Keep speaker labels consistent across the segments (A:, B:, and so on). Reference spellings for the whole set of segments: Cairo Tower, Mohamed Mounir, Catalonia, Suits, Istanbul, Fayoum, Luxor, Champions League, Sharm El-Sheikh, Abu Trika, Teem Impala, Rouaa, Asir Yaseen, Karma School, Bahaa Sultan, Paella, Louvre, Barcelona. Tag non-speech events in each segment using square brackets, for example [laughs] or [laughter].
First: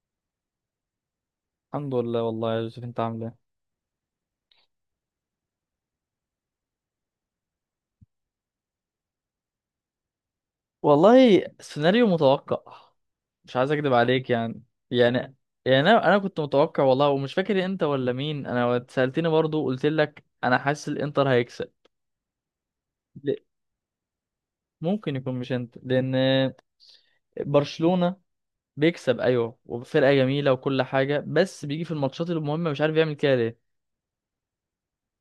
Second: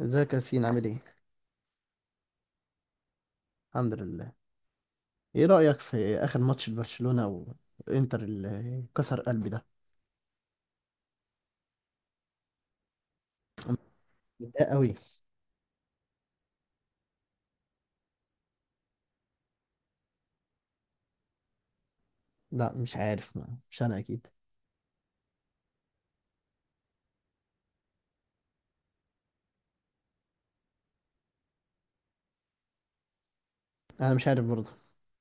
A: ازيك يا ياسين؟ عامل ايه؟
B: الحمد لله والله يا يوسف، انت عامل ايه؟
A: الحمد لله. ايه رأيك في اخر ماتش لبرشلونة وانتر اللي كسر قلبي ده؟
B: والله سيناريو متوقع. مش عايز اكدب عليك يعني.
A: متضايق قوي.
B: يعني يعني، انا كنت متوقع والله، ومش فاكر انت ولا مين. انا اتسالتني برضو قلت لك انا حاسس الانتر هيكسب.
A: لا مش عارف.
B: ل-
A: ما. مش انا اكيد.
B: ممكن يكون مش انت، لان برشلونة بيكسب ايوه، وفرقة جميلة وكل حاجة، بس بيجي في الماتشات المهمة مش عارف يعمل كده ليه.
A: انا مش عارف برضه،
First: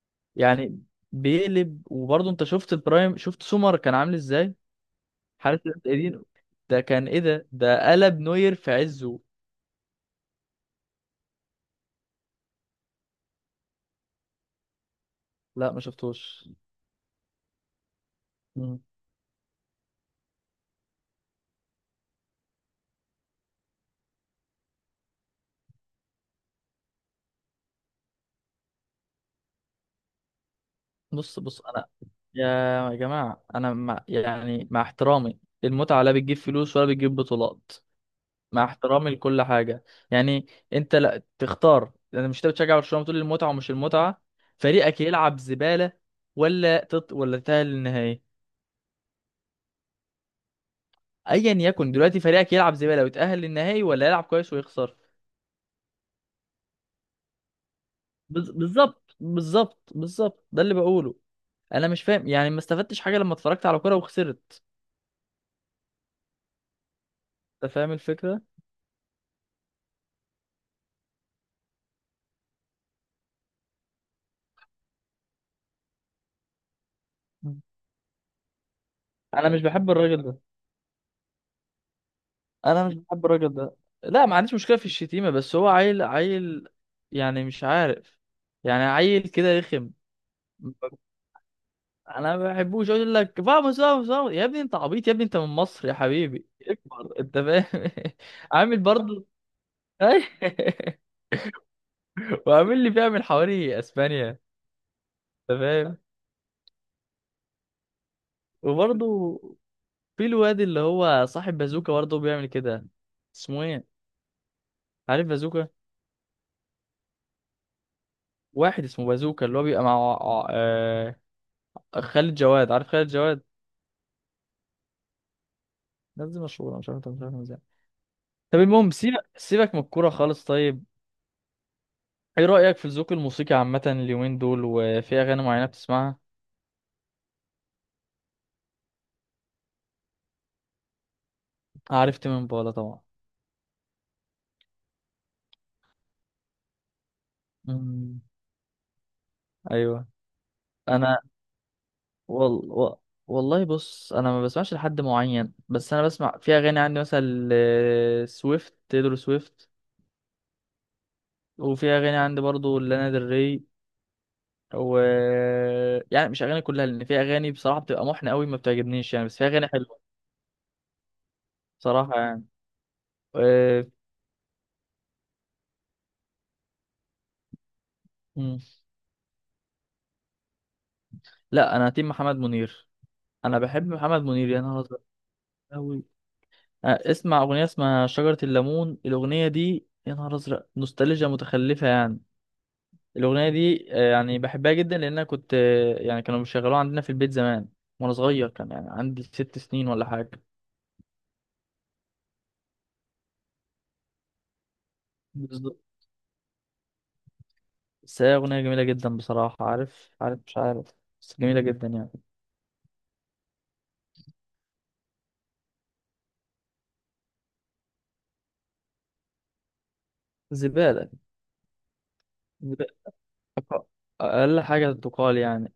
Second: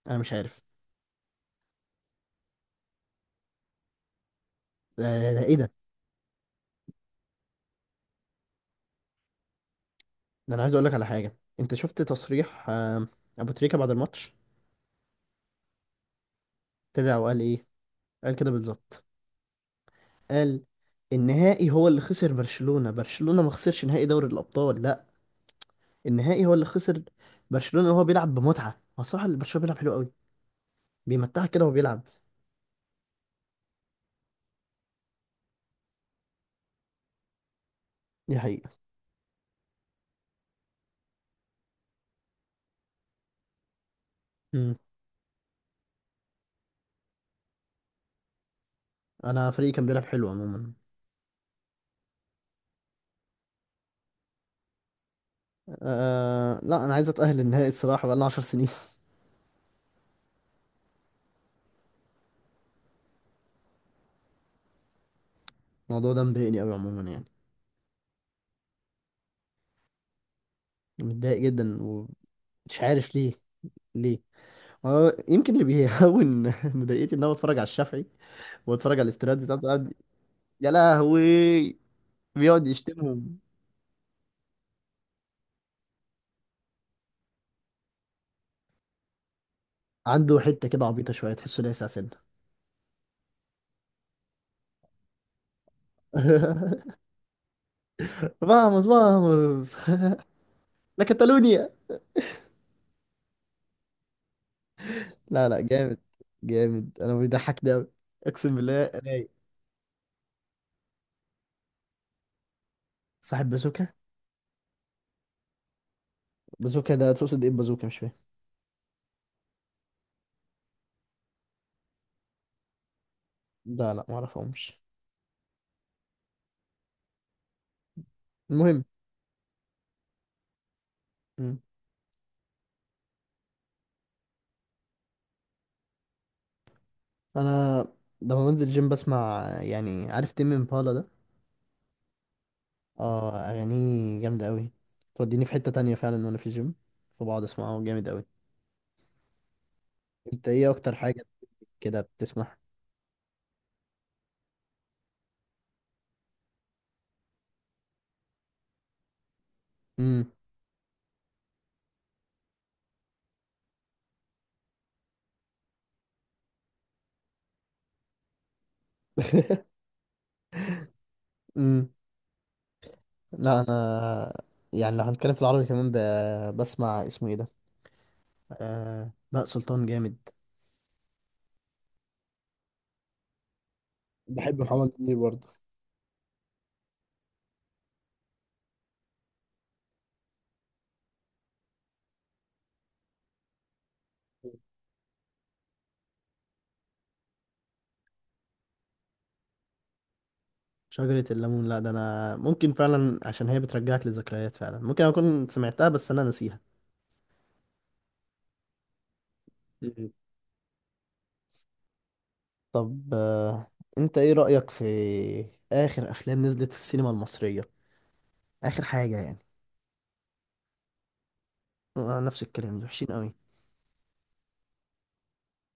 A: انا مش عارف.
B: يعني بيقلب، وبرضو انت شفت البرايم، شفت سومر كان عامل ازاي؟
A: ده, ده ايه
B: حارس
A: ده؟
B: الانتر، ده كان ايه؟ ده قلب نوير في عزه.
A: ده، انا عايز اقول لك على حاجة. انت شفت تصريح ابو تريكة بعد الماتش؟
B: لا، ما شفتوش.
A: طلع وقال ايه؟ قال كده
B: مم.
A: بالظبط. قال النهائي هو اللي خسر. برشلونة ما خسرش نهائي دوري الابطال، لا. النهائي هو اللي خسر. برشلونة وهو بيلعب بمتعة. هو الصراحة اللي برشلونة بيلعب حلو قوي،
B: بص
A: بيمتعك
B: بص،
A: كده وهو
B: انا
A: بيلعب.
B: يا جماعه، انا مع يعني مع احترامي، المتعه لا بتجيب فلوس ولا بتجيب بطولات.
A: دي
B: مع
A: حقيقة.
B: احترامي لكل حاجه يعني. انت لا تختار، انا مش، انت بتشجع برشلونه بتقول المتعه ومش المتعه.
A: مم.
B: فريقك يلعب زباله ولا ولا تتاهل للنهائي؟
A: انا فريقي كان بيلعب حلو عموما.
B: ايا يكن، دلوقتي فريقك يلعب زباله ويتاهل للنهائي، ولا يلعب كويس ويخسر؟
A: أه لا، انا عايز اتاهل النهائي الصراحه، بقالنا 10 سنين.
B: بالظبط بالظبط بالظبط، ده اللي بقوله. انا مش فاهم يعني، ما استفدتش حاجه لما اتفرجت على كوره وخسرت.
A: [laughs] الموضوع ده مضايقني قوي عموما يعني.
B: انت فاهم الفكره.
A: متضايق جدا ومش عارف ليه. ليه؟ هو يمكن اللي بيهون [laughs] مضايقتي ان انا بتفرج على الشافعي، واتفرج على الاستراد
B: انا مش
A: بتاعته
B: بحب
A: قاعد.
B: الراجل ده.
A: يا لهوي، بيقعد
B: انا مش بحب
A: يشتمهم.
B: الراجل ده. لا، ما عنديش مشكله في الشتيمه، بس هو عيل عيل. يعني مش عارف. يعني عيل كده رخم.
A: عنده حته كده عبيطه شويه، تحسه لاسع سنه.
B: انا ما بحبوش، اقول لك فاموس فاموس فاموس يا ابني، انت عبيط يا ابني، انت من مصر يا حبيبي،
A: [laughs]
B: اكبر. انت فاهم؟ [laughs] عامل
A: فاموس
B: برضه.
A: فاموس.
B: [laughs]
A: [laughs] لا، كاتالونيا.
B: وعامل لي بيعمل حواري اسبانيا، انت
A: لا لا،
B: فاهم؟
A: جامد. جامد. انا بيضحك ده أوي. اقسم بالله
B: وبرضه
A: رايق.
B: في الواد اللي هو صاحب بازوكا، برضه بيعمل كده.
A: صاحب
B: اسمه
A: بازوكا.
B: ايه؟ عارف بازوكا؟
A: بازوكا ده تقصد ايه؟ بازوكا مش فاهم.
B: واحد اسمه بازوكا، اللي هو بيبقى مع آه... خالد جواد، عارف خالد جواد؟
A: لا لا، معرفهمش.
B: الناس دي مشهوره، مش عارف انت مش عارف ازاي. طب،
A: المهم.
B: المهم، سيبك سيبك من الكوره خالص. طيب،
A: مم.
B: ايه رايك في الذوق الموسيقي عامه اليومين دول، وفي اغاني معينه بتسمعها؟
A: انا لما بنزل جيم بسمع، يعني عارف تيم امبالا ده؟
B: عارف تيمين بولا طبعا.
A: اه اغانيه جامده قوي. توديني في حته تانية فعلا وانا في الجيم، فبقعد اسمعه جامد
B: امم.
A: قوي.
B: ايوه.
A: انت ايه اكتر
B: انا،
A: حاجه كده بتسمعها؟
B: وال... و... والله، بص، انا ما بسمعش لحد معين، بس انا بسمع. في اغاني عندي مثلا سويفت، تيدرو سويفت.
A: امم.
B: وفي اغاني عندي برضو لانا ديل ري، و يعني مش اغاني كلها، لان في اغاني بصراحه بتبقى محنه قوي، ما بتعجبنيش يعني، بس في اغاني
A: [laughs]
B: حلوه.
A: امم.
B: بصراحه يعني.
A: لا
B: آه،
A: انا، يعني لو هنتكلم في العربي كمان بسمع اسمه ايه ده؟
B: مم.
A: بهاء سلطان جامد.
B: لا، انا تيم محمد منير. انا بحب محمد منير، يا
A: بحب
B: نهار
A: محمد
B: ازرق،
A: منير برضه.
B: قوي. اسمع اغنيه اسمها شجره الليمون، الاغنيه دي يا نهار ازرق نوستالجيا متخلفه يعني. الاغنيه دي يعني بحبها جدا، لان انا كنت يعني كانوا بيشغلوها عندنا في البيت زمان. وانا صغير، كان يعني عندي 6 سنين ولا حاجه.
A: شجرة الليمون؟ لا ده انا ممكن فعلا، عشان هي بترجعك لذكريات فعلا، ممكن اكون
B: بالظبط.
A: سمعتها بس انا ناسيها.
B: بس هي اغنيه جميله جدا بصراحه،
A: مم.
B: عارف، مش عارف. بس جميله جدا يعني.
A: طب انت ايه رأيك في اخر افلام نزلت في السينما المصرية؟ اخر حاجة يعني.
B: زباله.
A: نفس الكلام، ده
B: زبالة.
A: وحشين قوي.
B: أق- اقل حاجه تقال يعني.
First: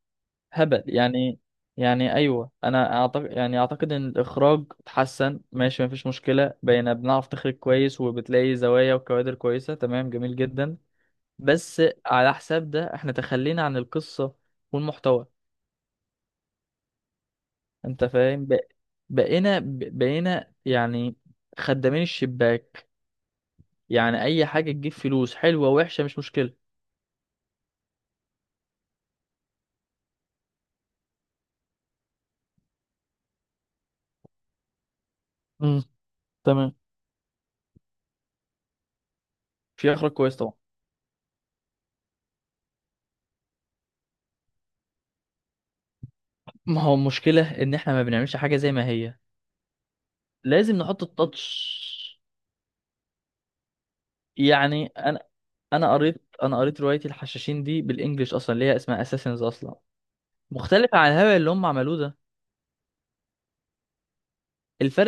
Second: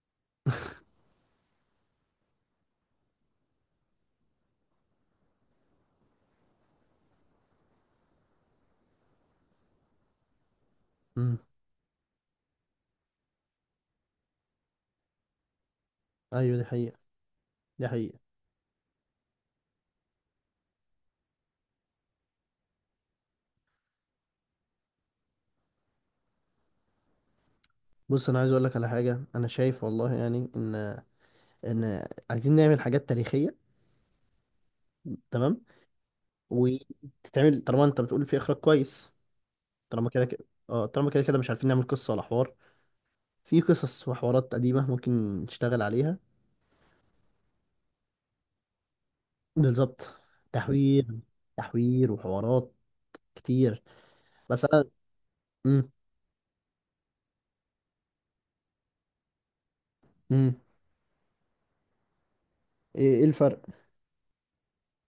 B: هبل يعني. يعني ايوه، انا اعتقد، يعني اعتقد ان الاخراج اتحسن، ماشي، مفيش مشكله، بقينا بنعرف نخرج كويس، وبتلاقي زوايا وكوادر كويسه، تمام، جميل جدا.
A: امم.
B: بس على حساب ده احنا تخلينا عن القصه والمحتوى.
A: ايوه دي حقيقة. دي
B: انت
A: حقيقة.
B: فاهم، بقينا بقينا يعني خدامين الشباك. يعني اي حاجه تجيب فلوس، حلوه وحشه مش مشكله.
A: بص انا عايز اقول لك على حاجة. انا شايف والله يعني ان، ان عايزين نعمل حاجات تاريخية. تمام.
B: امم. تمام.
A: وتتعمل طالما انت بتقول في اخراج كويس.
B: في
A: طالما
B: اخراج
A: كده
B: كويس
A: كده
B: طبعا.
A: اه، طالما كده كده مش عارفين نعمل قصة ولا حوار. في قصص وحوارات قديمة ممكن نشتغل عليها.
B: ما هو المشكله ان احنا ما بنعملش حاجه زي ما هي.
A: بالظبط.
B: لازم نحط
A: تحوير.
B: التاتش.
A: تحوير وحوارات كتير. بس أنا.
B: يعني انا
A: مم.
B: انا قريت انا قريت روايه الحشاشين دي بالانجلش اصلا، اللي هي اسمها اساسنز اصلا.
A: مم.
B: مختلفه عن الهبل اللي هم عملوه ده.
A: إيه؟ إيه الفرق؟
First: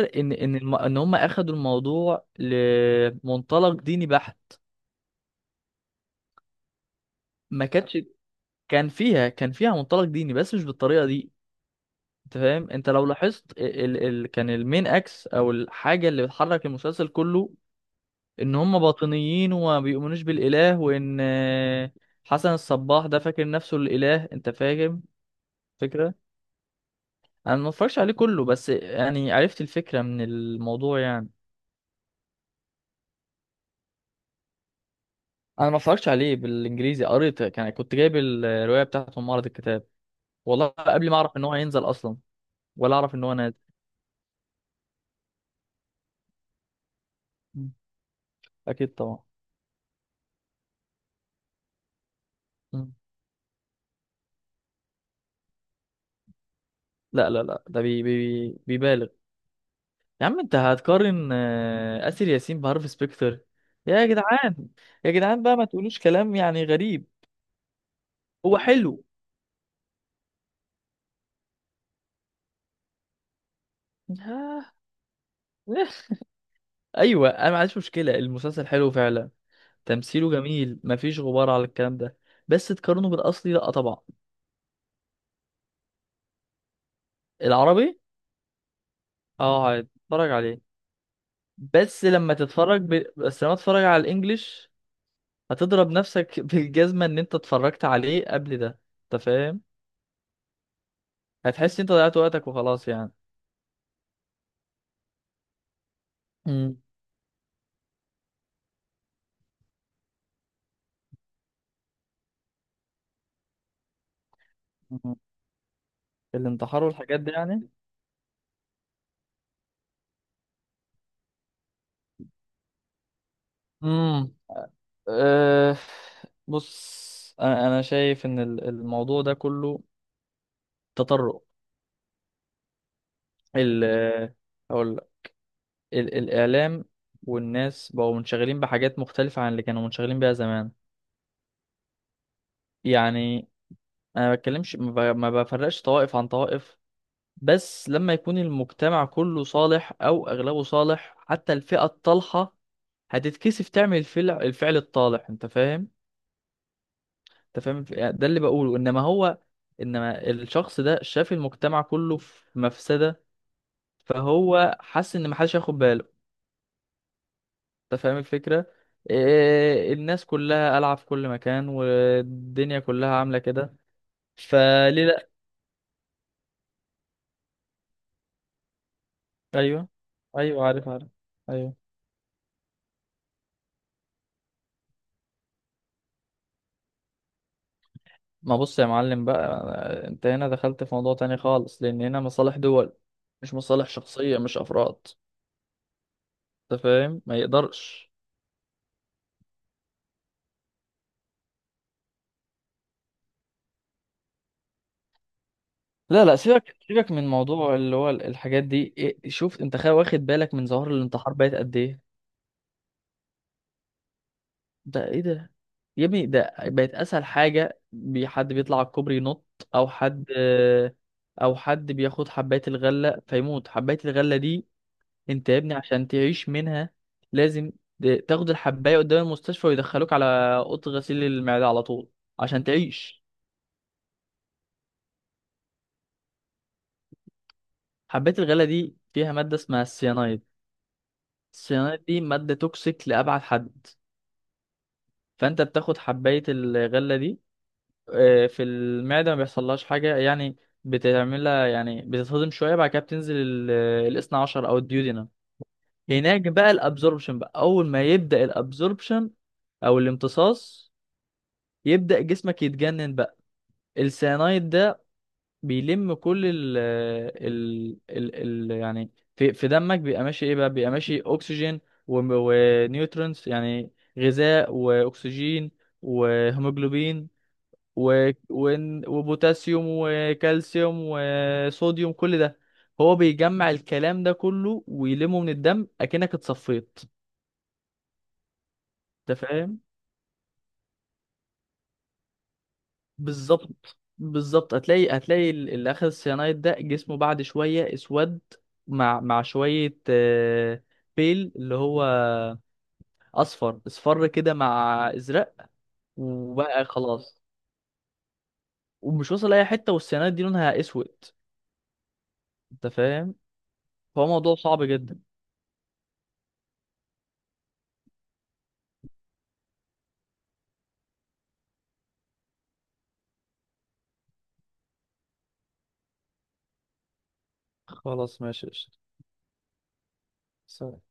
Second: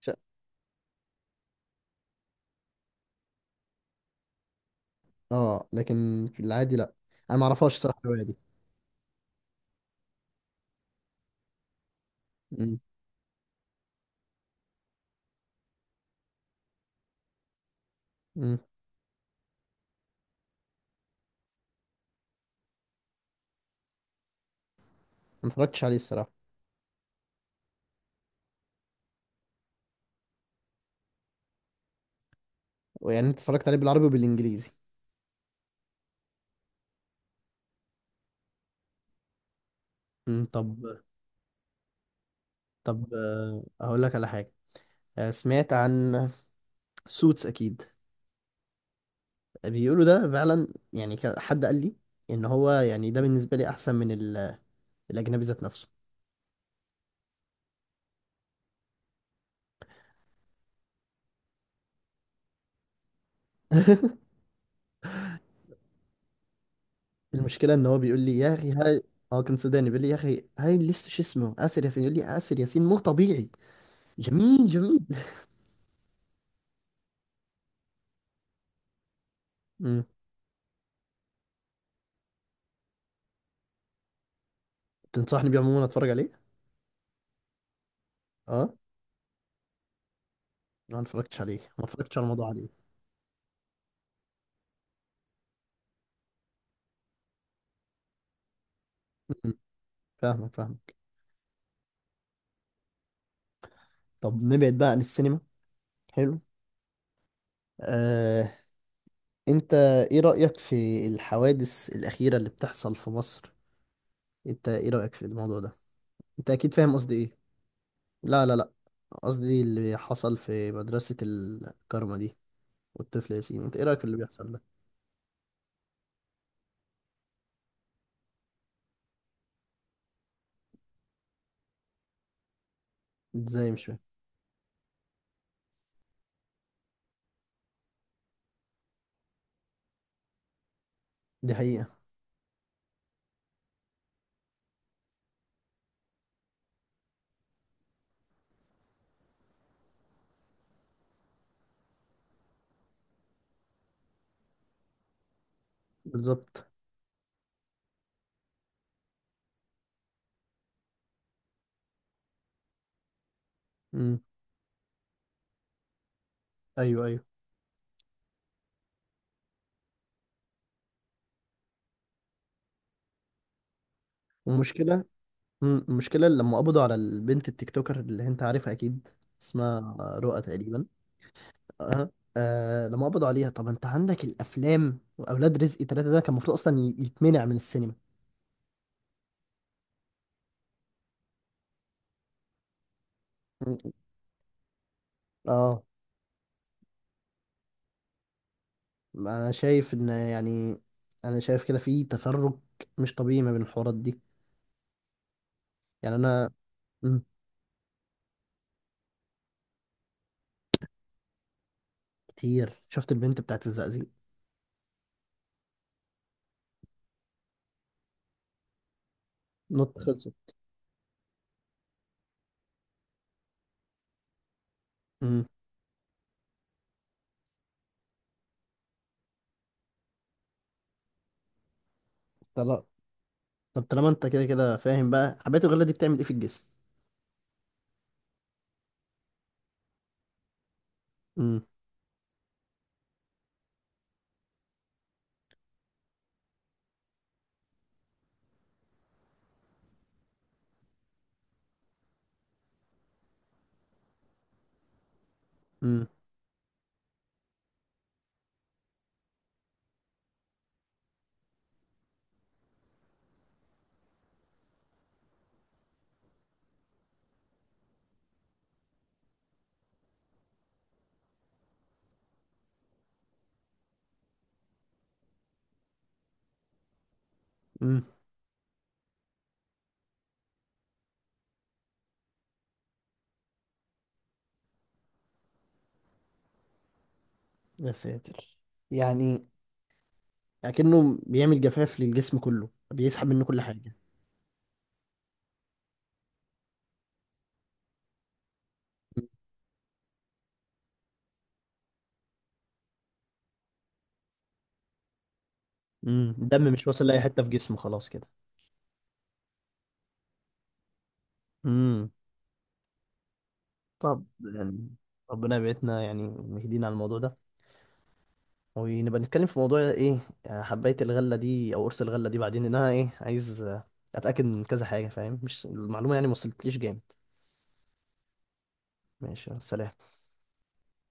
A: ش-
B: ان ان هم اخدوا الموضوع لمنطلق ديني بحت.
A: آه لكن في العادي لأ. أنا
B: ما
A: معرفهاش
B: كانتش.
A: الصراحة الرواية دي.
B: كان فيها منطلق ديني، بس مش بالطريقه دي. انت فاهم،
A: مم.
B: انت لو لاحظت كان المين اكس او الحاجه اللي بتحرك المسلسل كله، ان
A: مم.
B: هم باطنيين وما بيؤمنوش بالاله، وان حسن الصباح ده فاكر نفسه الاله. انت فاهم؟
A: ما اتفرجتش عليه
B: فكره.
A: الصراحة.
B: انا ما اتفرجش عليه كله، بس يعني عرفت الفكره من الموضوع يعني.
A: يعني أنت اتفرجت عليه بالعربي وبالإنجليزي؟
B: انا ما اتفرجش عليه بالانجليزي، قريت، كنت جايب الروايه بتاعته من معرض الكتاب.
A: مم.
B: والله
A: طب.
B: قبل ما اعرف ان هو هينزل اصلا، ولا
A: طب
B: اعرف ان هو نازل.
A: أقول لك على حاجة. سمعت عن سوتس
B: مم.
A: أكيد؟
B: اكيد طبعا.
A: بيقولوا ده فعلا. يعني حد قال لي إن هو
B: مم.
A: يعني ده بالنسبة لي أحسن من الأجنبي ذات نفسه.
B: لا، لا، لا، ده بي بي بيبالغ. يا عم، انت هتقارن اسر ياسين بهارفي سبيكتر؟ يا
A: [laughs]
B: جدعان، يا جدعان بقى، ما تقولوش كلام يعني غريب.
A: المشكله ان هو بيقول لي يا
B: هو
A: اخي هاي.
B: حلو.
A: هو كان سوداني بيقول لي يا اخي هاي لسه شو اسمه آسر ياسين، يقول لي آسر ياسين مو طبيعي.
B: آه.
A: جميل جميل. [laughs]
B: [laughs] ايوه، انا ما عنديش مشكله، المسلسل حلو فعلا.
A: امم.
B: تمثيله جميل، مفيش غبار على الكلام ده. بس تقارنه بالاصلي؟ لا طبعا.
A: تنصحني بيه عموما اتفرج عليه؟
B: العربي.
A: اه.
B: اه، هتتفرج عليه.
A: ما اتفرجتش عليه، ما اتفرجتش على الموضوع عليه.
B: بس لما تتفرج على الانجليش، هتضرب نفسك [laughs] بالجزمة ان انت اتفرجت عليه قبل ده، انت
A: أمم،
B: فاهم؟
A: فاهمك فاهمك.
B: هتحس انت ضيعت وقتك وخلاص يعني.
A: طب نبعد بقى عن السينما. حلو.
B: امم.
A: آه، انت ايه رأيك في الحوادث الأخيرة اللي بتحصل في مصر؟ انت ايه رأيك
B: مم.
A: في الموضوع ده؟ انت اكيد
B: الانتحار
A: فاهم قصدي
B: والحاجات دي
A: ايه.
B: يعني.
A: لا لا لا، قصدي اللي حصل في مدرسة الكارما دي والطفل ياسين. انت ايه رأيك في اللي
B: امم.
A: بيحصل ده؟
B: أه. بص، انا شايف ان الموضوع ده كله تطرق.
A: ازاي؟ مش
B: ال
A: فاهم.
B: ال الإعلام والناس بقوا منشغلين بحاجات مختلفة عن اللي كانوا منشغلين بيها زمان.
A: دي حقيقة.
B: يعني أنا ما بتكلمش، ما بفرقش طوائف عن طوائف. بس لما يكون المجتمع كله صالح أو أغلبه صالح، حتى الفئة الطالحة هتتكسف تعمل الفعل الطالح. أنت فاهم؟
A: بالظبط.
B: أنت فاهم؟ ده اللي بقوله. إنما الشخص ده شاف المجتمع كله في مفسدة.
A: امم.
B: فهو حس إن محدش هياخد باله.
A: ايوه ايوه.
B: انت فاهم الفكرة؟ إيه، الناس كلها قلعة في كل مكان والدنيا كلها عاملة كده.
A: والمشكلة.
B: فليه؟ لأ.
A: امم، المشكلة لما قبضوا على البنت التيك توكر اللي انت عارفها اكيد،
B: أيوه،
A: اسمها رؤى
B: أيوه،
A: تقريبا.
B: عارف، عارف، أيوه.
A: أه. آه لما قبضوا عليها، طب انت عندك الافلام واولاد رزق ثلاثة، ده كان المفروض اصلا يتمنع من السينما.
B: ما، بص يا معلم بقى، انت هنا دخلت في موضوع تاني خالص، لأن هنا مصالح دول. مش
A: مم.
B: مصالح شخصية، مش أفراد.
A: اه.
B: انت فاهم؟ ما يقدرش.
A: انا شايف ان يعني، انا شايف كده في تفرق مش طبيعي ما بين الحوارات دي. يعني
B: لا لا،
A: انا.
B: سيبك سيبك
A: مم.
B: من موضوع اللي هو الحاجات دي إيه، شوف انت، واخد بالك من ظواهر الانتحار بقت قد ايه؟
A: كتير. شفت البنت بتاعت الزقازيق؟
B: ده ايه ده؟ يا ابني، ده بقت اسهل حاجه، حد بيطلع على الكوبري ينط. او
A: نط
B: حد
A: خلصت.
B: او حد بياخد حبايه الغله فيموت. حبايه الغله دي، انت يا ابني عشان تعيش منها لازم تاخد الحبايه قدام المستشفى، ويدخلوك على اوضه غسيل المعده على طول، عشان
A: امم.
B: تعيش.
A: طب طالما انت كده كده فاهم بقى، حبات الغلة دي بتعمل ايه في الجسم؟
B: حبايه الغله دي فيها ماده اسمها السيانايد.
A: امم.
B: السيانايد دي ماده توكسيك لابعد حد. فانت بتاخد حبايه الغله دي، في المعدة ما بيحصلهاش حاجة يعني. بتعملها يعني بتتهضم شوية، بعد كده بتنزل الاثنى عشر أو الديودينم.
A: امم.
B: هناك بقى الابزوربشن، بقى أول ما يبدأ الابزوربشن أو الامتصاص، يبدأ جسمك يتجنن بقى. السيانايد ده بيلم كل ال آه، ال ال, ال يعني في دمك. بيبقى ماشي ايه بقى؟ بيبقى ماشي أكسجين ونيوترونز، يعني غذاء وأكسجين وهيموجلوبين
A: امم.
B: وبوتاسيوم وكالسيوم وصوديوم، كل ده هو بيجمع الكلام ده كله ويلمه من الدم، اكنك اتصفيت.
A: يا ساتر.
B: انت
A: يعني
B: فاهم؟
A: اكنه بيعمل جفاف للجسم كله، بيسحب منه كل حاجة.
B: بالظبط بالظبط، هتلاقي اللي اخذ السيانايد ده جسمه بعد شويه اسود، مع شويه بيل اللي هو اصفر اصفر كده، مع ازرق.
A: امم. الدم
B: وبقى
A: مش واصل لأي
B: خلاص،
A: حتة في جسمه خلاص كده.
B: ومش واصل اي حته، والسيانايد دي لونها اسود.
A: امم.
B: انت فاهم؟
A: طب
B: فهو موضوع صعب
A: يعني
B: جدا.
A: ربنا يبعدنا، يعني مهدينا على الموضوع ده. ونبقى نتكلم في موضوع ايه؟ حباية الغلة دي او قرص الغلة دي بعدين، لأن انا ايه عايز اتأكد من كذا حاجة، فاهم؟ مش المعلومة يعني ما وصلتليش جامد.
B: خلاص، ماشي، قشطة.
A: ماشي سلام.
B: سلام.